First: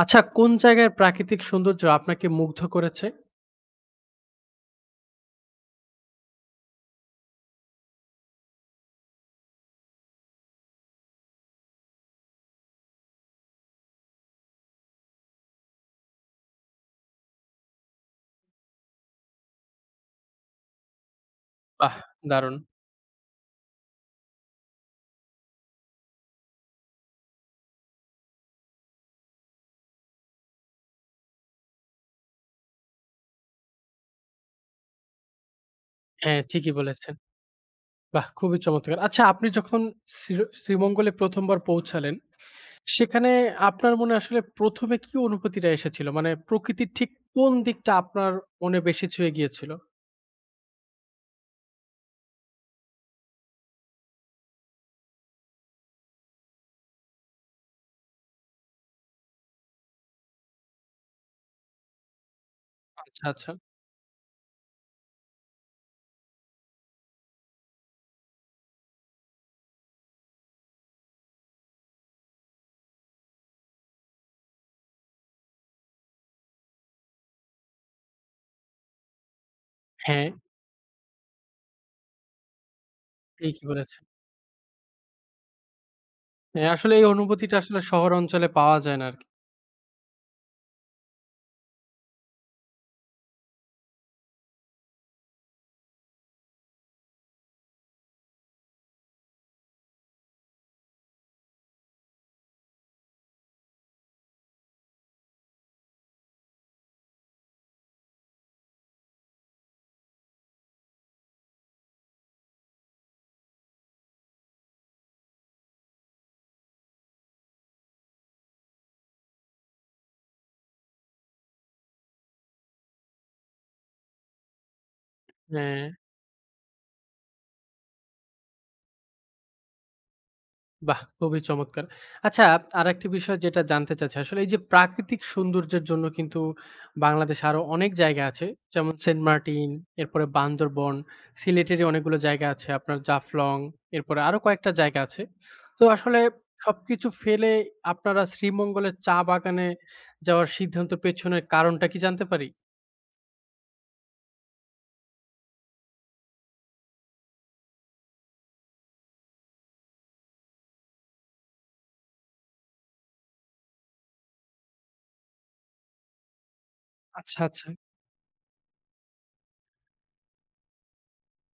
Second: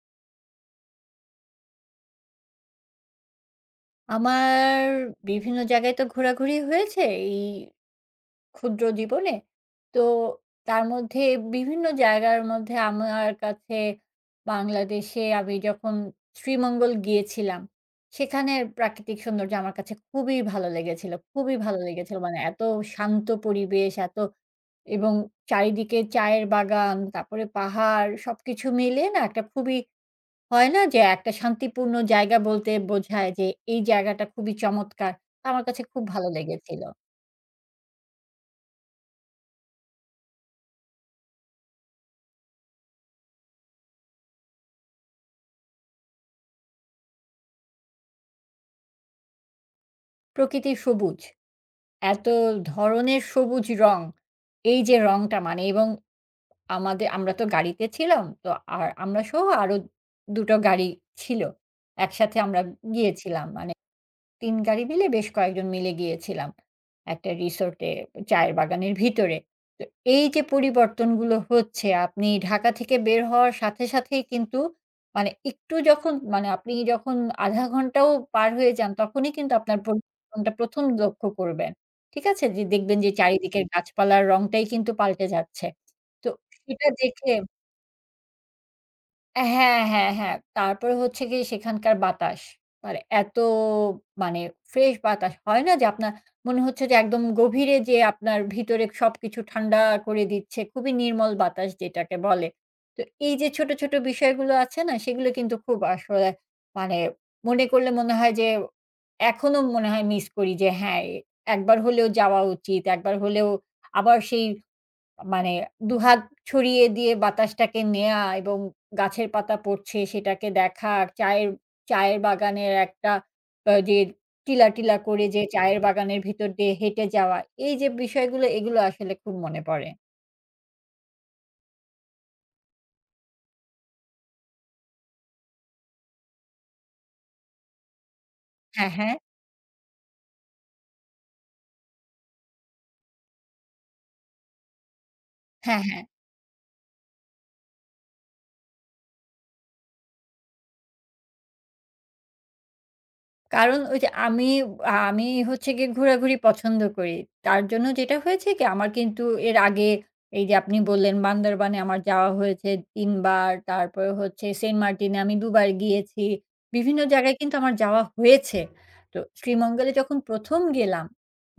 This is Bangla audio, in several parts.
আচ্ছা, কোন জায়গার প্রাকৃতিক সৌন্দর্য আপনাকে মুগ্ধ করেছে? আমার বিভিন্ন জায়গায় তো ঘোরাঘুরি হয়েছে এই ক্ষুদ্র জীবনে। তো তার মধ্যে বিভিন্ন জায়গার মধ্যে আমার কাছে বাংলাদেশে আমি যখন শ্রীমঙ্গল গিয়েছিলাম, সেখানের প্রাকৃতিক সৌন্দর্য আমার কাছে খুবই ভালো লেগেছিল, খুবই ভালো বাহ! লেগেছিল। মানে দারুণ। এত শান্ত পরিবেশ, এত এবং চারিদিকে চায়ের বাগান, তারপরে পাহাড় সবকিছু মিলিয়ে না একটা খুবই হয় না যে একটা শান্তিপূর্ণ জায়গা বলতে বোঝায় যে এই জায়গাটা খুবই চমৎকার। আমার কাছে খুব ভালো হ্যাঁ, ঠিকই লেগেছিল। বলেছেন। বাহ! খুবই চমৎকার। আচ্ছা, আপনি যখন শ্রী শ্রীমঙ্গলে প্রথম বার পৌঁছালেন, সেখানে আপনার মনে আসলে প্রথম এ কি অনুভূতিটা এসেছিল? মানে প্রকৃতির ঠিক কোন দিকটা আপনার মনে বেশি ছুঁয়ে গিয়েছিল? প্রকৃতি সবুজ, এত ধরনের সবুজ রং। এই যে রংটা মানে এবং আমরা তো গাড়িতে ছিলাম। তো আর আমরা সহ আরো ২ টো গাড়ি ছিল। একসাথে আমরা আচ্ছা, গিয়েছিলাম আচ্ছা। মানে ৩ গাড়ি মিলে বেশ কয়েকজন মিলে গিয়েছিলাম। একটা রিসোর্টে চায়ের বাগানের ভিতরে। তো এই যে পরিবর্তনগুলো হচ্ছে আপনি ঢাকা থেকে বের হওয়ার সাথে সাথেই কিন্তু মানে একটু যখন মানে আপনি যখন ০.৫ ঘন্টাও পার হয়ে যান তখনই কিন্তু আপনার হ্যাঁ, পরিবর্তনটা ১ম লক্ষ্য করবেন। ঠিক আছে? যে দেখবেন যে চারিদিকের ঠিকই বলেছেন। গাছপালার রংটাই কিন্তু পাল্টে যাচ্ছে। তো হ্যাঁ, সেটা আসলে এই দেখে অনুভূতিটা আসলে শহর অঞ্চলে পাওয়া যায় না আরকি। হ্যাঁ, হ্যাঁ, হ্যাঁ। তারপরে হচ্ছে গিয়ে সেখানকার বাতাস। মানে এত মানে ফ্রেশ বাতাস হয় না যে আপনার মনে হচ্ছে যে একদম গভীরে যেয়ে আপনার ভিতরে সবকিছু ঠান্ডা করে দিচ্ছে। খুবই নির্মল বাতাস যেটাকে বলে। তো এই যে ছোট, ছোট বিষয়গুলো আছে না সেগুলো কিন্তু খুব আসলে মানে মনে করলে মনে হয় যে এখনো মনে হয় মিস করি যে হ্যাঁ, একবার হলেও যাওয়া উচিত। একবার হলেও আবার সেই মানে দুহাত ছড়িয়ে দিয়ে বাতাসটাকে নেয়া এবং গাছের পাতা পড়ছে সেটাকে দেখা, চায়ের চায়ের বাগানের একটা যে টিলা, টিলা করে যে চায়ের হ্যাঁ। বাগানের ভিতর দিয়ে হেঁটে যাওয়া। এই যে বিষয়গুলো এগুলো আসলে খুব মনে পড়ে। বাহ! খুবই চমৎকার। আচ্ছা আরেকটি বিষয় যেটা জানতে চাচ্ছি আসলে এই যে প্রাকৃতিক সৌন্দর্যের জন্য কিন্তু বাংলাদেশে আরো অনেক জায়গা আছে। হ্যাঁ, যেমন হ্যাঁ। সেন্ট মার্টিন, এরপরে বান্দরবন, সিলেটেরই অনেকগুলো জায়গা আছে। আপনার জাফলং, এরপরে আরো কয়েকটা জায়গা আছে। হ্যাঁ, তো হ্যাঁ। আসলে সবকিছু ফেলে আপনারা শ্রীমঙ্গলের চা বাগানে যাওয়ার সিদ্ধান্তের পেছনের কারণটা কি জানতে পারি? কারণ ওই যে আমি হচ্ছে গিয়ে ঘোরাঘুরি পছন্দ করি। তার জন্য যেটা হয়েছে কি আমার কিন্তু এর আগে এই যে আপনি বললেন বান্দরবানে আমার যাওয়া হয়েছে ৩ বার। তারপরে হচ্ছে সেন্ট মার্টিনে আমি ২ বার গিয়েছি। বিভিন্ন জায়গায় আচ্ছা, কিন্তু আচ্ছা। আমার যাওয়া হয়েছে। তো শ্রীমঙ্গলে যখন ১ম গেলাম,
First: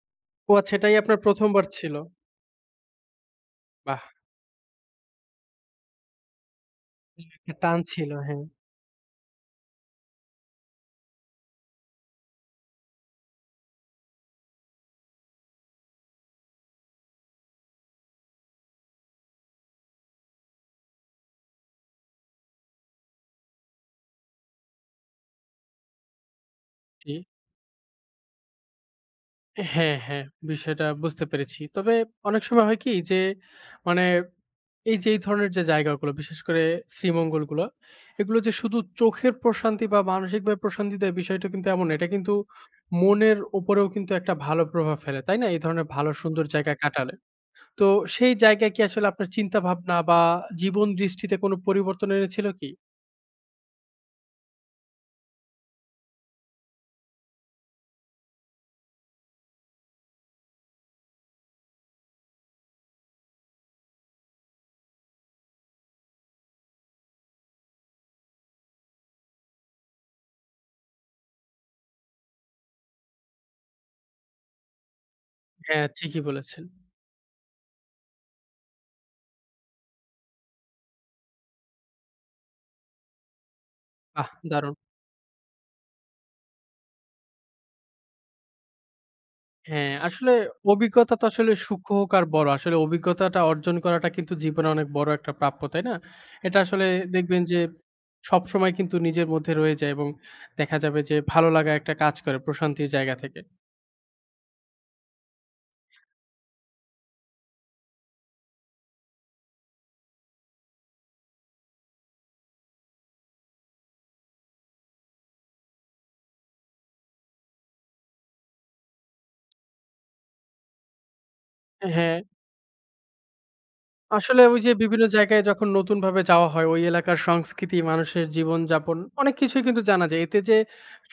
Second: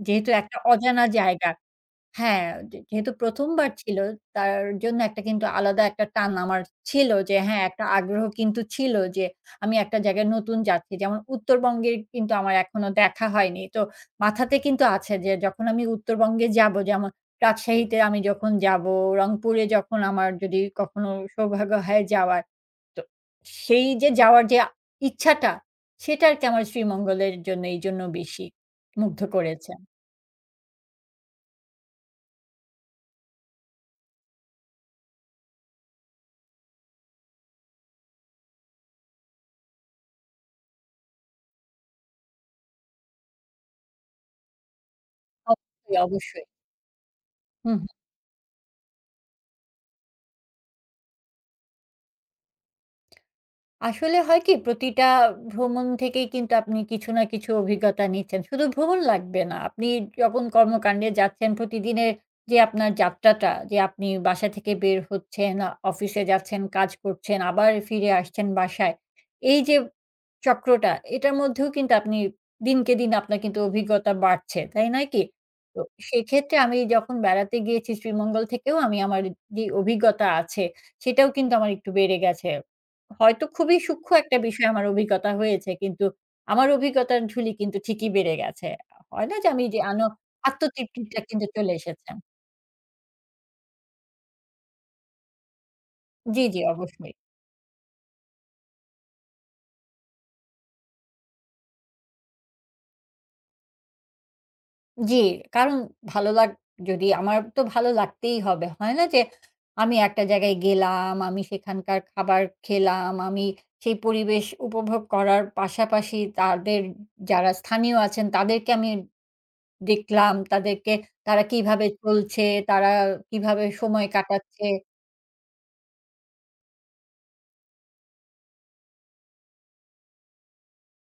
যেহেতু ও একটা আচ্ছা এটাই অজানা আপনার জায়গা প্রথম বার ছিল। হ্যাঁ, যে যেহেতু ১ম বার ছিল বাহ! তার জন্য একটা কিন্তু আলাদা একটা টান আমার ছিল যে একটা হ্যাঁ, টান একটা ছিল, আগ্রহ হ্যাঁ। কিন্তু ছিল যে আমি একটা জায়গায় নতুন যাচ্ছি। যেমন উত্তরবঙ্গের কিন্তু আমার এখনো দেখা হয়নি। তো মাথাতে কিন্তু আছে যে যখন আমি উত্তরবঙ্গে যাব যেমন রাজশাহীতে আমি যখন যাব, রংপুরে যখন আমার যদি কখনো সৌভাগ্য হয় যাওয়ার, তো সেই যে যাওয়ার যে ইচ্ছাটা সেটা আরকি আমার জি। শ্রীমঙ্গলের জন্য এইজন্য বেশি মুগ্ধ করেছে। হ্যাঁ, হ্যাঁ, বিষয়টা বুঝতে পেরেছি। তবে অনেক সময় হয় কি যে, মানে এই যে এই ধরনের যে জায়গাগুলো, বিশেষ করে শ্রীমঙ্গলগুলো, এগুলো যে শুধু চোখের প্রশান্তি বা মানসিকভাবে প্রশান্তি দেয় বিষয়টা কিন্তু এমন না। এটা কিন্তু মনের উপরেও কিন্তু একটা ভালো প্রভাব ফেলে, তাই না? এই ধরনের অবশ্যই, ভালো অবশ্যই। সুন্দর জায়গায় কাটালে। হুম। তো সেই জায়গায় কি আসলে আপনার চিন্তাভাবনা বা জীবন দৃষ্টিতে কোনো পরিবর্তন এনেছিল কি? আসলে হয় কি প্রতিটা ভ্রমণ থেকেই কিন্তু আপনি কিছু না কিছু অভিজ্ঞতা নিচ্ছেন। শুধু ভ্রমণ লাগবে না। আপনি যখন কর্মকাণ্ডে যাচ্ছেন প্রতিদিনের যে আপনার যাত্রাটা যে আপনি বাসা থেকে বের হচ্ছেন, অফিসে যাচ্ছেন, কাজ করছেন, আবার ফিরে আসছেন বাসায়। এই যে চক্রটা এটার মধ্যেও কিন্তু আপনি দিনকে দিন আপনার কিন্তু অভিজ্ঞতা বাড়ছে। তাই নয় কি? তো হ্যাঁ, ঠিকই সেক্ষেত্রে বলেছেন। আমি যখন বেড়াতে গিয়েছি শ্রীমঙ্গল থেকেও আমি আমার যে অভিজ্ঞতা আছে সেটাও কিন্তু আমার একটু বেড়ে গেছে। হয়তো খুবই সূক্ষ্ম বাহ! একটা বিষয় দারুণ। আমার অভিজ্ঞতা হয়েছে। কিন্তু আমার অভিজ্ঞতার ঝুলি কিন্তু ঠিকই বেড়ে গেছে। হয় না যে আমি যে হ্যাঁ, আসলে অভিজ্ঞতা আত্মতৃপ্তিটা তো কিন্তু আসলে চলে সূক্ষ্ম এসেছে। হোক আর বড়, আসলে অভিজ্ঞতাটা অর্জন করাটা কিন্তু জীবনে অনেক বড় একটা প্রাপ্য, তাই না? জি, এটা জি আসলে অবশ্যই। দেখবেন যে সবসময় কিন্তু নিজের মধ্যে রয়ে যায় এবং দেখা যাবে যে ভালো লাগা একটা কাজ করে প্রশান্তির জায়গা থেকে। জি, কারণ ভালো লাগ যদি আমার তো ভালো লাগতেই হবে। হয় না যে আমি একটা জায়গায় গেলাম, আমি সেখানকার খাবার খেলাম, আমি সেই পরিবেশ উপভোগ করার পাশাপাশি তাদের যারা স্থানীয় আছেন তাদেরকে আমি দেখলাম, তাদেরকে তারা কিভাবে হ্যাঁ। চলছে, তারা কিভাবে সময় আসলে ওই কাটাচ্ছে। যে বিভিন্ন জায়গায় যখন নতুনভাবে যাওয়া হয়, ওই এলাকার সংস্কৃতি, মানুষের জীবনযাপন অনেক কিছুই কিন্তু জানা যায়। এতে যে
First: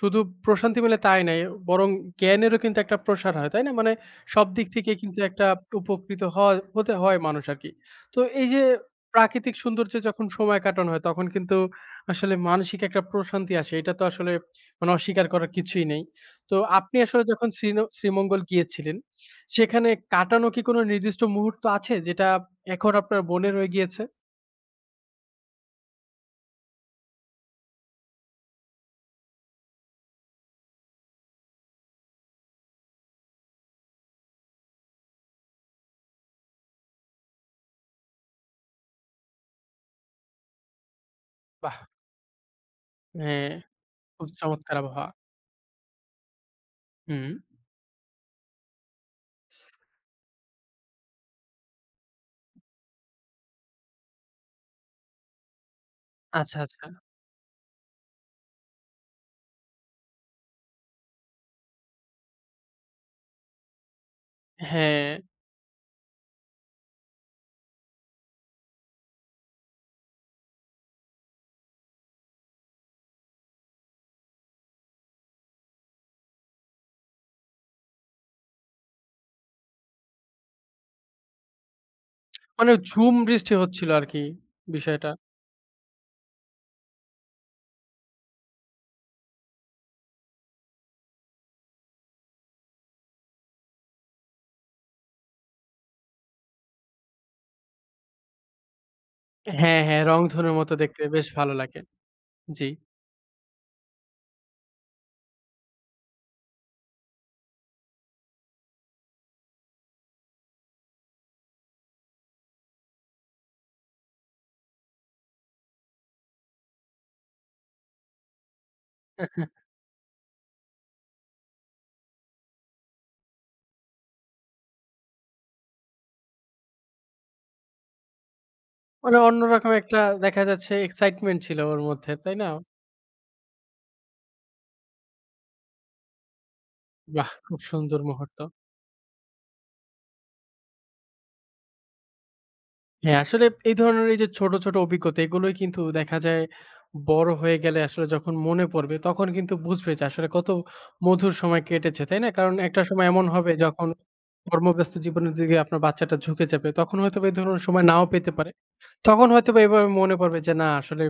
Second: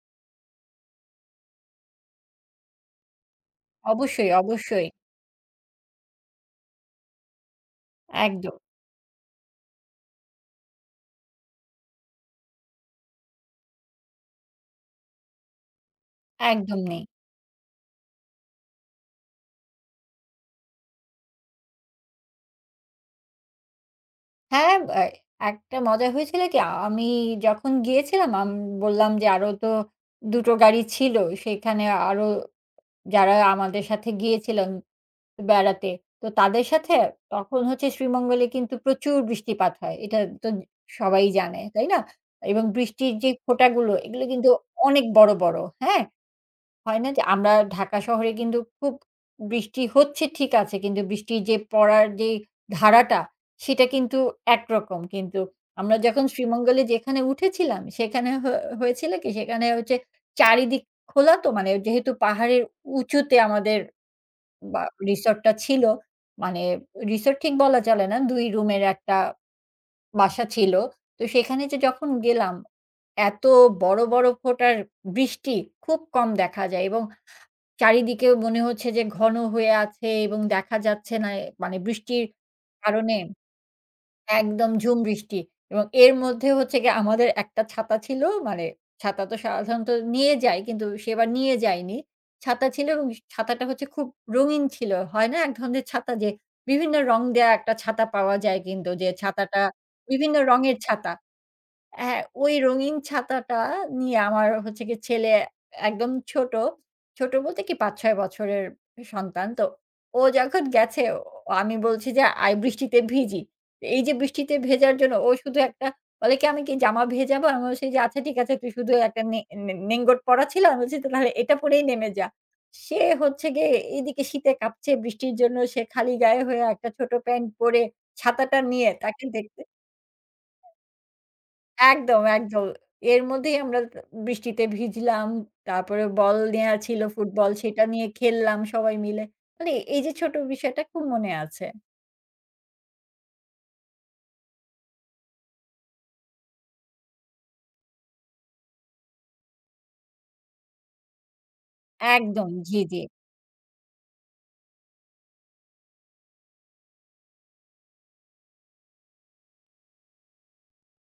শুধু প্রশান্তি মেলে তাই নাই, বরং জ্ঞানেরও কিন্তু একটা প্রসার হয়, তাই না? মানে অবশ্যই, সব দিক অবশ্যই। থেকে কিন্তু একটা উপকৃত হয় হতে হয় মানুষ আরকি। তো এই একদম, যে প্রাকৃতিক সৌন্দর্যে যখন সময় কাটানো হয়, তখন কিন্তু আসলে মানসিক একটা প্রশান্তি আসে। এটা তো আসলে মানে অস্বীকার করার কিছুই নেই। তো একদম আপনি নেই। আসলে যখন শ্রীমঙ্গল গিয়েছিলেন, সেখানে কাটানো কি কোনো নির্দিষ্ট মুহূর্ত আছে যেটা এখন আপনার মনে রয়ে গিয়েছে? হ্যাঁ, একটা মজা হয়েছিল কি আমি যখন গিয়েছিলাম বললাম যে আরো তো ২ টো গাড়ি ছিল। সেখানে আরো যারা আমাদের সাথে গিয়েছিলেন বেড়াতে। তো তাদের সাথে তখন হচ্ছে শ্রীমঙ্গলে কিন্তু প্রচুর বৃষ্টিপাত হয়। এটা তো সবাই জানে, বাহ! তাই না? এবং বৃষ্টির যে হ্যাঁ, ফোঁটাগুলো এগুলো খুব কিন্তু চমৎকার অনেক আবহাওয়া। বড়, বড়। হ্যাঁ? হয় না যে হুম। আমরা ঢাকা শহরে কিন্তু খুব বৃষ্টি হচ্ছে ঠিক আছে। কিন্তু বৃষ্টির যে পড়ার যে ধারাটা সেটা কিন্তু একরকম। কিন্তু আমরা যখন আচ্ছা, শ্রীমঙ্গলে আচ্ছা। যেখানে উঠেছিলাম সেখানে হয়েছিল কি সেখানে হচ্ছে চারিদিক খোলা তো মানে যেহেতু পাহাড়ের উঁচুতে আমাদের বা হ্যাঁ, রিসোর্টটা ছিল। মানে রিসোর্ট ঠিক বলা চলে না। ২ রুমের একটা বাসা ছিল। তো সেখানে যে যখন গেলাম এত বড়, বড় ফোঁটার বৃষ্টি খুব কম দেখা যায় এবং চারিদিকে মনে হচ্ছে যে ঘন হয়ে আছে এবং দেখা যাচ্ছে না এ মানে বৃষ্টির মানে ঝুম কারণে বৃষ্টি হচ্ছিল আরকি একদম ঝুম বিষয়টা। বৃষ্টি এবং এর মধ্যে হচ্ছে গিয়ে আমাদের একটা ছাতা ছিল মানে ছাতা তো সাধারণত নিয়ে যাই কিন্তু সেবার নিয়ে যাইনি। ছাতা ছিল এবং ছাতাটা হচ্ছে খুব রঙিন ছিল। হয় না এক ধরনের ছাতা যে বিভিন্ন রং দেয়া একটা ছাতা পাওয়া যায় কিন্তু যে ছাতাটা হ্যাঁ, হ্যাঁ, বিভিন্ন রংধনুর মতো রঙের দেখতে ছাতা। বেশ ভালো লাগে। হ্যাঁ, ওই জি। রঙিন ছাতাটা নিয়ে আমার হচ্ছে গিয়ে ছেলে একদম ছোট, ছোট বলতে কি ৫-৬ বছরের সন্তান। তো ও যখন গেছে ও আমি বলছি যে, "আয় বৃষ্টিতে ভিজি।" এই যে বৃষ্টিতে ভেজার জন্য ও শুধু একটা বলে কি, "আমি কি জামা ভেজাবো?" আমি বলছি যে, "আচ্ছা ঠিক আছে তুই শুধু একটা নে নে নেংগট পরা ছিল।" আমি বলছি, "তাহলে এটা পরেই নেমে যা।" সে হচ্ছে গিয়ে এইদিকে শীতে কাঁপছে বৃষ্টির জন্য সে খালি গায়ে হয়ে একটা ছোট প্যান্ট পরে ছাতাটা নিয়ে মানে তাকে দেখতে অন্যরকম একটা দেখা যাচ্ছে এক্সাইটমেন্ট ছিল ওর মধ্যে, একদম, তাই না? একদম। এর মধ্যেই আমরা বৃষ্টিতে ভিজলাম। তারপরে বল নেয়া ছিল বাহ! ফুটবল, খুব সেটা সুন্দর নিয়ে মুহূর্ত। খেললাম সবাই মিলে। মানে এই যে ছোট বিষয়টা খুব মনে আছে। হ্যাঁ, আসলে এই ধরনের এই যে ছোট, ছোট অভিজ্ঞতা এগুলোই কিন্তু দেখা যায় বড় হয়ে গেলে আসলে যখন মনে পড়বে তখন কিন্তু বুঝবে যে আসলে কত মধুর সময় কেটেছে, তাই না? একদম, কারণ জি, একটা জি। সময় এমন হবে যখন কর্মব্যস্ত জীবনের দিকে আপনার বাচ্চাটা ঝুঁকে যাবে তখন হয়তোবা এই ধরনের সময় নাও পেতে পারে। তখন হয়তোবা এভাবে মনে পড়বে যে না আসলে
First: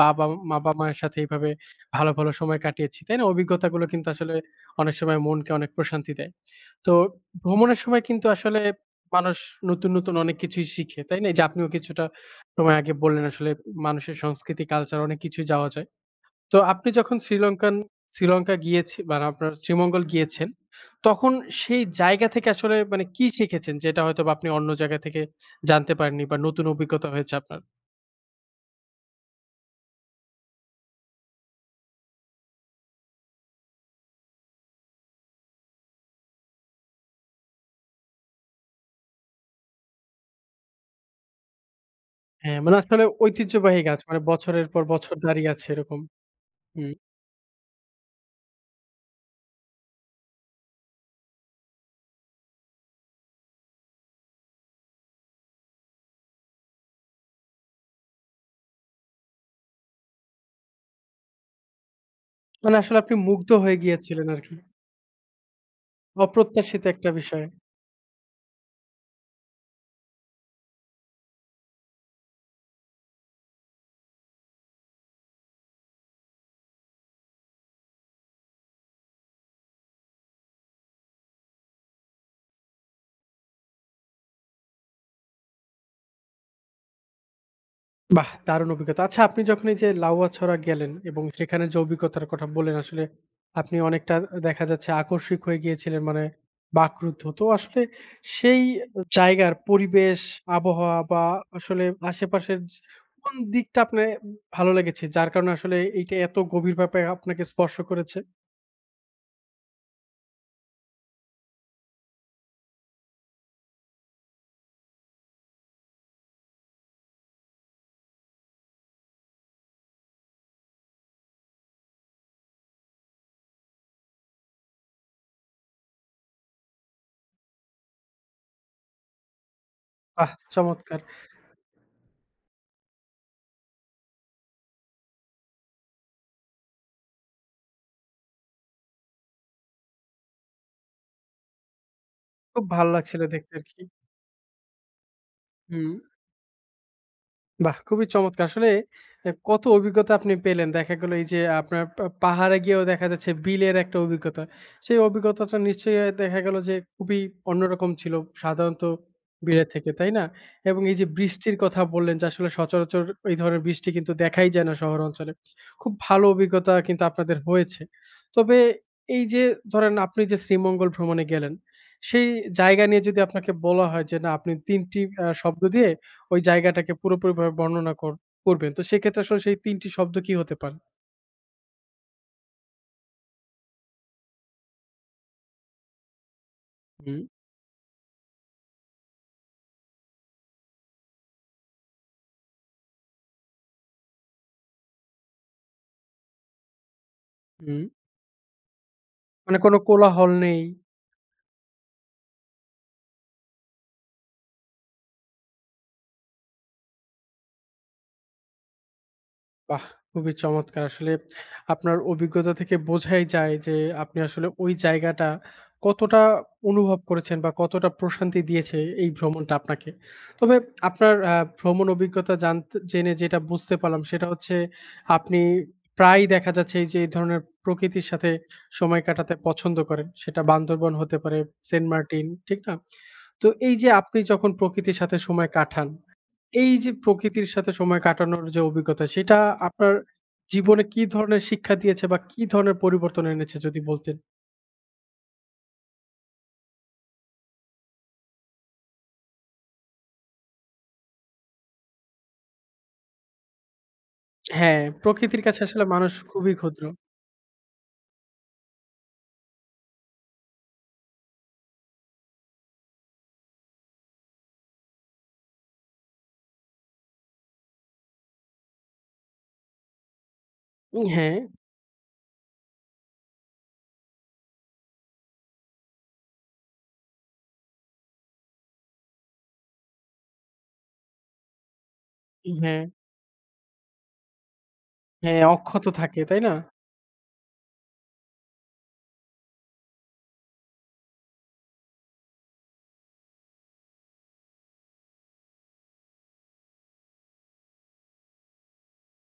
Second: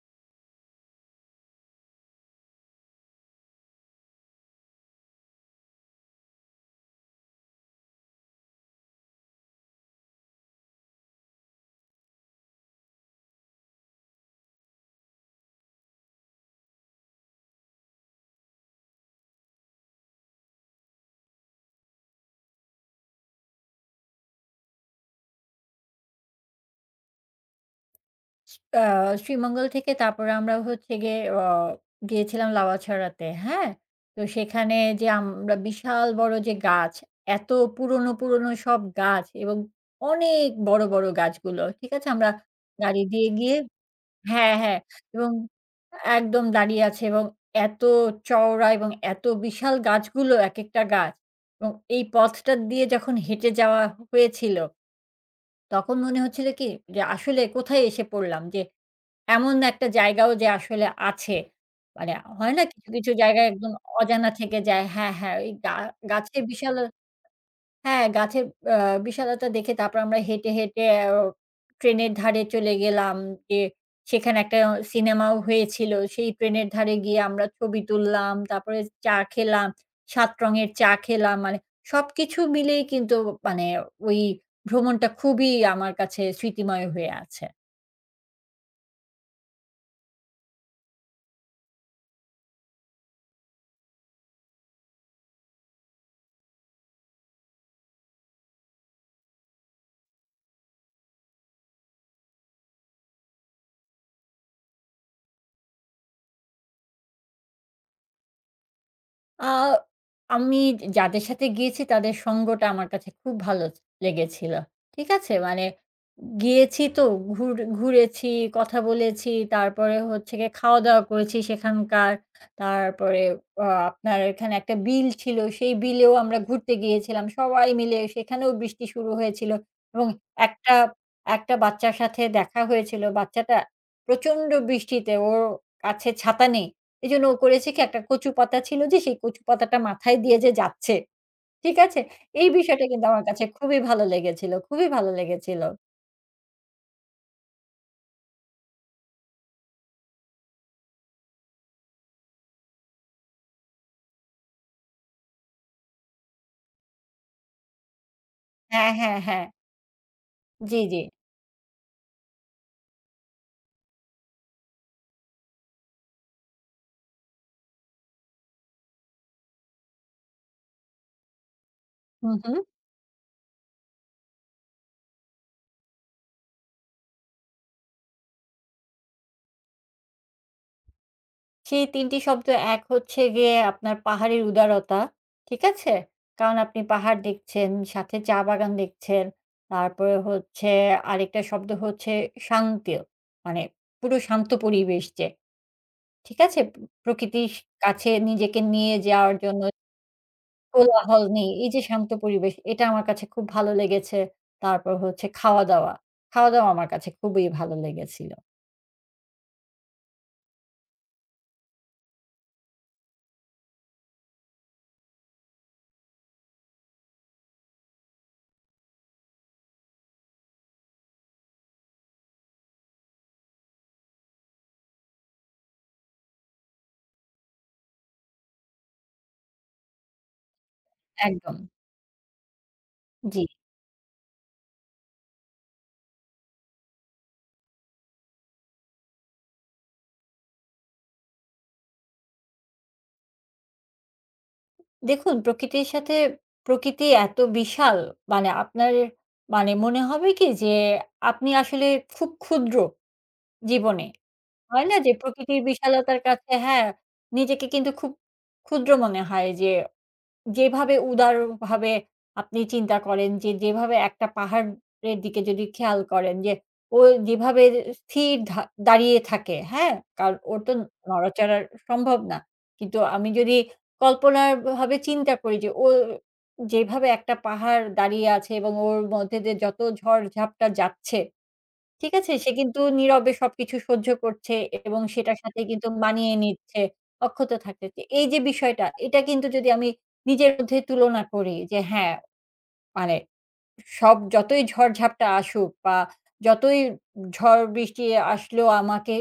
বাবা বাবা-মায়ের সাথে এভাবে ভালো, ভালো সময় কাটিয়েছি। তাই না? অভিজ্ঞতাগুলো কিন্তু আসলে অনেক সময় মনকে অনেক প্রশান্তি দেয়। তো ভ্রমণের সময় কিন্তু আসলে মানুষ নতুন, নতুন অনেক কিছুই শিখে। তাই না? এই যে আপনিও কিছুটা সময় আগে বললেন আসলে মানুষের সংস্কৃতি, কালচার অনেক কিছুই যাওয়া যায়। তো আপনি যখন শ্রীলঙ্কা গিয়েছে মানে আপনার শ্রীমঙ্গল গিয়েছেন, তখন সেই জায়গা থেকে আসলে মানে কি শিখেছেন? যেটা হয়তোবা আপনি অন্য জায়গা থেকে জানতে পারেননি বা নতুন অভিজ্ঞতা হয়েছে আপনার? আ শ্রীমঙ্গল থেকে তারপরে আমরা হচ্ছে গিয়ে গিয়েছিলাম লাউয়াছড়াতে, হ্যাঁ? তো সেখানে যে আমরা বিশাল বড় যে গাছ, এত পুরনো, পুরনো সব গাছ এবং অনেক বড়, বড় গাছগুলো, ঠিক আছে? আমরা হ্যাঁ, মানে গাড়ি আসলে দিয়ে গিয়ে ঐতিহ্যবাহী গাছ। মানে হ্যাঁ, বছরের হ্যাঁ পর বছর এবং দাঁড়িয়ে আছে এরকম। একদম দাঁড়িয়ে হুম। আছে এবং এত চওড়া এবং এত বিশাল গাছগুলো একেকটা গাছ এবং এই পথটা দিয়ে যখন হেঁটে যাওয়া হয়েছিল, তখন মনে হচ্ছিল কি যে আসলে কোথায় এসে পড়লাম? যে এমন একটা জায়গাও যে আসলে আছে। মানে হয় না মানে কিছু, আসলে কিছু আপনি জায়গায় মুগ্ধ একদম হয়ে গিয়েছিলেন অজানা আরকি। থেকে যায়। হ্যাঁ, হ্যাঁ ওই গা গাছের বিশাল অপ্রত্যাশিত একটা বিষয়। হ্যাঁ, গাছের আ বিশালতা দেখে তারপর আমরা হেঁটে, হেঁটে ট্রেনের ধারে চলে গেলাম। যে সেখানে একটা সিনেমাও হয়েছিল। সেই ট্রেনের ধারে গিয়ে আমরা ছবি তুললাম। তারপরে চা খেলাম। ৭ রঙের চা খেলাম। মানে সবকিছু মিলেই কিন্তু মানে ওই ভ্রমণটা খুবই আমার কাছে স্মৃতিময় হয়ে আছে। বাহ! দারুণ অভিজ্ঞতা। আচ্ছা আপনি যখন এই যে লাউয়াছড়া গেলেন এবং সেখানে যে অভিজ্ঞতার কথা বললেন আসলে আপনি অনেকটা দেখা যাচ্ছে আকস্মিক হয়ে গিয়েছিলেন মানে বাকরুদ্ধ। তো আসলে সেই জায়গার পরিবেশ, আবহাওয়া বা আসলে আশেপাশের কোন দিকটা আপনার ভালো লেগেছে? যার কারণে আসলে এইটা এত গভীরভাবে আপনাকে স্পর্শ করেছে? আ আমি যাদের সাথে গিয়েছি তাদের সঙ্গটা আমার কাছে খুব ভালো লেগেছিল। ঠিক আছে? মানে গিয়েছি তো ঘুর ঘুরেছি, কথা বলেছি, তারপরে হচ্ছে গিয়ে খাওয়া-দাওয়া করেছি সেখানকার। তারপরে আপনার এখানে একটা বিল ছিল, সেই বিলেও আমরা ঘুরতে গিয়েছিলাম সবাই মিলে। সেখানেও বৃষ্টি শুরু হয়েছিল এবং বাহ! একটা, চমৎকার। একটা বাচ্চার সাথে দেখা হয়েছিল। বাচ্চাটা প্রচণ্ড বৃষ্টিতে ওর কাছে ছাতা নেই। এজন্য ও করেছে কি একটা কচু পাতা ছিল যে সেই কচু পাতাটা মাথায় দিয়ে যে যাচ্ছে। ঠিক আছে? এই খুব বিষয়টা ভাল কিন্তু লাগছিল আমার কাছে দেখতে খুবই আরকি। ভালো লেগেছিল, খুবই ভালো লেগেছিল। হুম। বাহ! খুবই চমৎকার। আসলে এ কত অভিজ্ঞতা আপনি পেলেন। দেখা গেল এই যে আপনার পা পাহাড়ে গিয়েও দেখা যাচ্ছে বিলের একটা অভিজ্ঞতা। সেই অভিজ্ঞতাটা নিশ্চয়ই এ দেখা গেল যে খুবই অন্যরকম ছিল সাধারণত হ্যাঁ, হ্যাঁ, হ্যাঁ। বিলের থেকে, তাই না? জি, এবং এই জি। যে বৃষ্টির কথা বললেন যে আসলে সচরাচর এই ধরনের বৃষ্টি কিন্তু দেখাই যায় না শহর অঞ্চলে। খুব ভালো অভিজ্ঞতা কিন্তু আপনাদের হয়েছে। তবে এই যে ধরেন আপনি যে শ্রীমঙ্গল ভ্রমণে গেলেন, সেই হুম, হুম। জায়গা নিয়ে যদি আপনাকে বলা হয় যে না আপনি ৩টি শব্দ দিয়ে ওই জায়গাটাকে পুরোপুরিভাবে বর্ণনা করবেন। তো সেক্ষেত্রে আসলে সেই ৩টি শব্দ কি হতে পারে? সেই ৩ টি শব্দ এক হচ্ছে গিয়ে আপনার পাহাড়ের উদারতা। ঠিক আছে? কারণ আপনি পাহাড় হুম, দেখছেন, সাথে চা বাগান দেখছেন। তারপরে হচ্ছে আরেকটা শব্দ হচ্ছে শান্তি। মানে পুরো শান্ত পরিবেশ যে। ঠিক আছে? প্রকৃতির হুম। কাছে নিজেকে নিয়ে যাওয়ার মানে জন্য কোনো কোলাহল নেই। কোলাহল নেই। এই যে শান্ত পরিবেশ এটা আমার কাছে খুব ভালো লেগেছে। তারপর হচ্ছে খাওয়া-দাওয়া। খাওয়া-দাওয়া আমার কাছে খুবই ভালো লেগেছিল। বাহ! খুবই চমৎকার। আসলে আপনার অভিজ্ঞতা থেকে বোঝাই যায় যে, আপনি আসলে ওই জায়গাটা কতটা অনুভব করেছেন বা কতটা প্রশান্তি দিয়েছে এই ভ্রমণটা আপনাকে। তবে আপনার ভ্রমণ অভিজ্ঞতা জানতে জেনে যেটা বুঝতে পারলাম সেটা হচ্ছে আপনি প্রায়ই দেখা যাচ্ছে এই যে এই ধরনের প্রকৃতির সাথে সময় কাটাতে পছন্দ করেন। সেটা বান্দরবন হতে পারে, একদম। সেন্ট মার্টিন, ঠিক না? জি। তো এই যে আপনি যখন প্রকৃতির সাথে সময় কাটান এই যে প্রকৃতির সাথে সময় কাটানোর যে অভিজ্ঞতা, সেটা আপনার জীবনে কি ধরনের শিক্ষা দিয়েছে বা কি ধরনের পরিবর্তন এনেছে যদি বলতেন? দেখুন প্রকৃতির সাথে প্রকৃতি এত বিশাল মানে আপনার মানে মনে হবে কি যে আপনি আসলে খুব ক্ষুদ্র জীবনে। হ্যাঁ, হয় না যে প্রকৃতির প্রকৃতির কাছে আসলে মানুষ বিশালতার কাছে খুবই ক্ষুদ্র। হ্যাঁ, নিজেকে কিন্তু খুব ক্ষুদ্র মনে হয় যে যেভাবে উদারভাবে আপনি চিন্তা করেন যে, যেভাবে একটা পাহাড়ের দিকে যদি খেয়াল করেন যে, ও যেভাবে স্থির ধা দাঁড়িয়ে থাকে, হ্যাঁ? কারণ ওর তো হ্যাঁ, নড়াচড়া সম্ভব না। কিন্তু আমি যদি কল্পনার ভাবে চিন্তা করি যে, ও যেভাবে একটা পাহাড় দাঁড়িয়ে আছে এবং ওর মধ্যে দিয়ে যত ঝড়-ঝাপটা যাচ্ছে ঠিক আছে? সে কিন্তু হ্যাঁ, নীরবে সবকিছু সহ্য করছে এবং সেটার হ্যাঁ, সাথে অক্ষত কিন্তু থাকে, মানিয়ে তাই না? নিচ্ছে, অক্ষত থাকতে। তো এই যে বিষয়টা, এটা কিন্তু যদি আমি নিজের মধ্যে তুলনা করি যে হ্যাঁ, মানে সব যতই ঝড়-ঝাপটা আসুক বা যতই ঝড়-বৃষ্টি আসলেও আমাকে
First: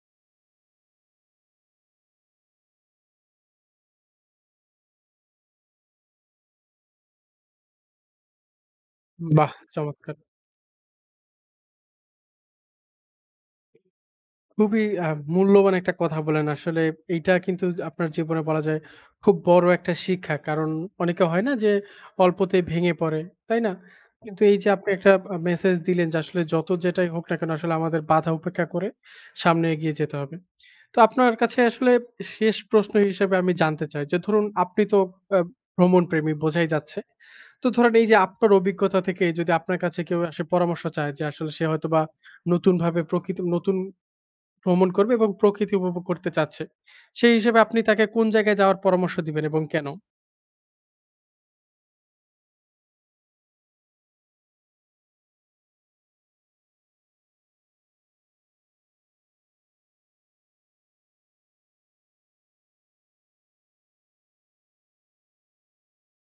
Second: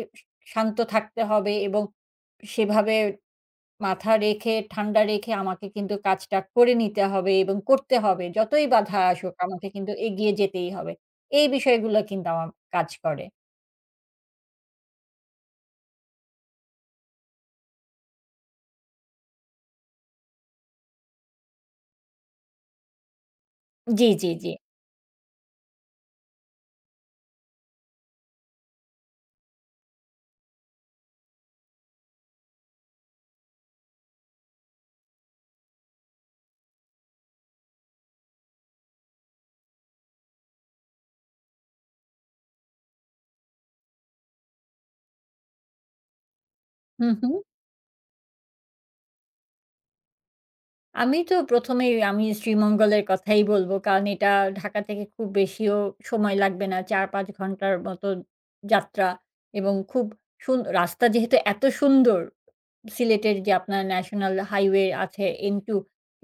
শান্ত থাকতে হবে এবং সেভাবে মাথা রেখে, ঠান্ডা রেখে আমাকে কিন্তু কাজটা করে নিতে হবে এবং করতে হবে। যতই বাধা আসুক বাহ! আমাকে কিন্তু চমৎকার। এগিয়ে যেতেই হবে। এই বিষয়গুলো কিন্তু আমার কাজ করে। খুবই মূল্যবান একটা কথা বলেন। আসলে এইটা কিন্তু আপনার জীবনে বলা যায় খুব বড় একটা শিক্ষা। কারণ অনেকে হয় না যে অল্পতেই ভেঙে পড়ে, তাই না? জি, জি, কিন্তু জি। এই যে আপনি একটা মেসেজ দিলেন যে আসলে যত যেটাই হোক না কেন আসলে আমাদের বাধা উপেক্ষা করে সামনে এগিয়ে যেতে হবে। তো আপনার কাছে আসলে শেষ প্রশ্ন হিসেবে আমি জানতে চাই যে ধরুন আপনি তো আ ভ্রমণ প্রেমী বোঝাই যাচ্ছে। তো ধরেন এই যে আপনার অভিজ্ঞতা থেকে যদি আপনার কাছে কেউ আসে পরামর্শ চায় যে আসলে সে হয়তোবা নতুনভাবে প্রকৃতি নতুন ভ্রমণ করবে এবং প্রকৃতি উপভোগ করতে চাচ্ছে। হু, হু। সেই হিসেবে আপনি তাকে কোন জায়গায় যাওয়ার পরামর্শ দিবেন এবং কেন? আমি তো ১ম এই আমি শ্রীমঙ্গলের কথাই বলব। কারণ এটা ঢাকা থেকে খুব বেশিও সময় লাগবে না। ৪-৫ ঘন্টার মতো যাত্রা এবং খুব রাস্তা যেহেতু এত সুন্দর, সিলেটের যে আপনার ন্যাশনাল হাইওয়ে আছে N2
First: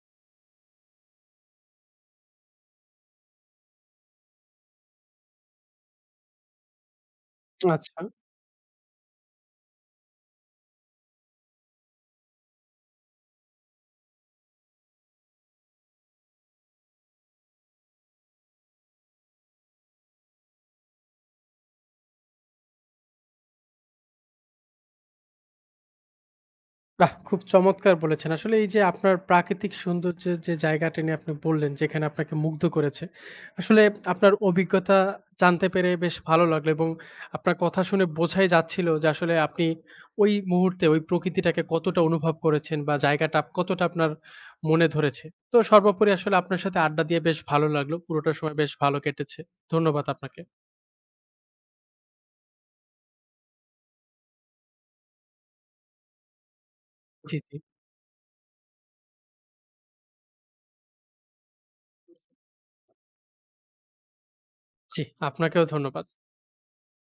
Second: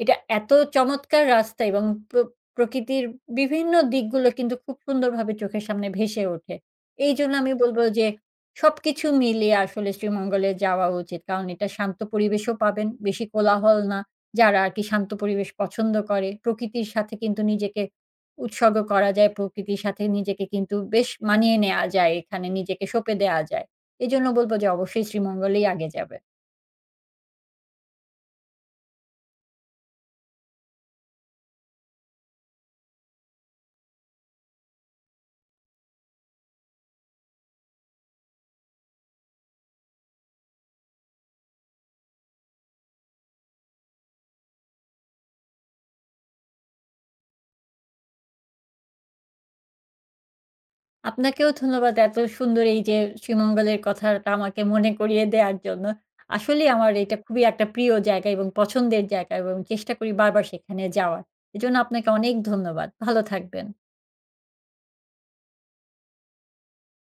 এটা এত চমৎকার রাস্তা এবং প্র প্রকৃতির বিভিন্ন দিকগুলো কিন্তু খুব সুন্দরভাবে চোখের সামনে ভেসে ওঠে। এইজন্য আমি বলব আচ্ছা। যে সবকিছু মিলিয়ে আসলে শ্রীমঙ্গলে যাওয়া উচিত। কারণ এটা শান্ত পরিবেশও পাবেন, বেশি কোলাহল না। যারা আরকি শান্ত পরিবেশ পছন্দ করে, প্রকৃতির সাথে কিন্তু নিজেকে উৎসর্গ করা যায়। প্রকৃতির সাথে নিজেকে কিন্তু বেশ মানিয়ে নেয়া যায় এখানে, নিজেকে সঁপে দেয়া যায়। এজন্য বলব যে অবশ্যই শ্রীমঙ্গলেই আগে যাবে। বাহ! খুব চমৎকার বলেছেন। আসলে এই যে আপনার প্রাকৃতিক সৌন্দর্যের যে জায়গাটি নিয়ে আপনি বললেন, যেখানে আপনাকে মুগ্ধ করেছে। আসলে আপনার অভিজ্ঞতা জানতে পেরে বেশ ভালো লাগলো এবং আপনার কথা শুনে বোঝাই যাচ্ছিল যে আসলে আপনি ওই মুহূর্তে ওই প্রকৃতিটাকে কতটা অনুভব করেছেন বা জায়গাটা কতটা আপনার মনে ধরেছে। তো সর্বোপরি আসলে আপনার সাথে আড্ডা দিয়ে বেশ ভালো লাগলো। পুরোটা সময় বেশ ভালো কেটেছে। ধন্যবাদ আপনাকে। আপনাকেও ধন্যবাদ এত সুন্দর এই যে শ্রীমঙ্গলের কথাটা আমাকে মনে করিয়ে দেয়ার জন্য। আসলেই আমার এটা জি, খুবই জি, একটা প্রিয় জায়গা এবং পছন্দের জায়গা এবং চেষ্টা করি বারবার সেখানে যাওয়ার। এজন্য আপনাকে অনেক ধন্যবাদ। ভালো থাকবেন। জি। আপনাকেও ধন্যবাদ।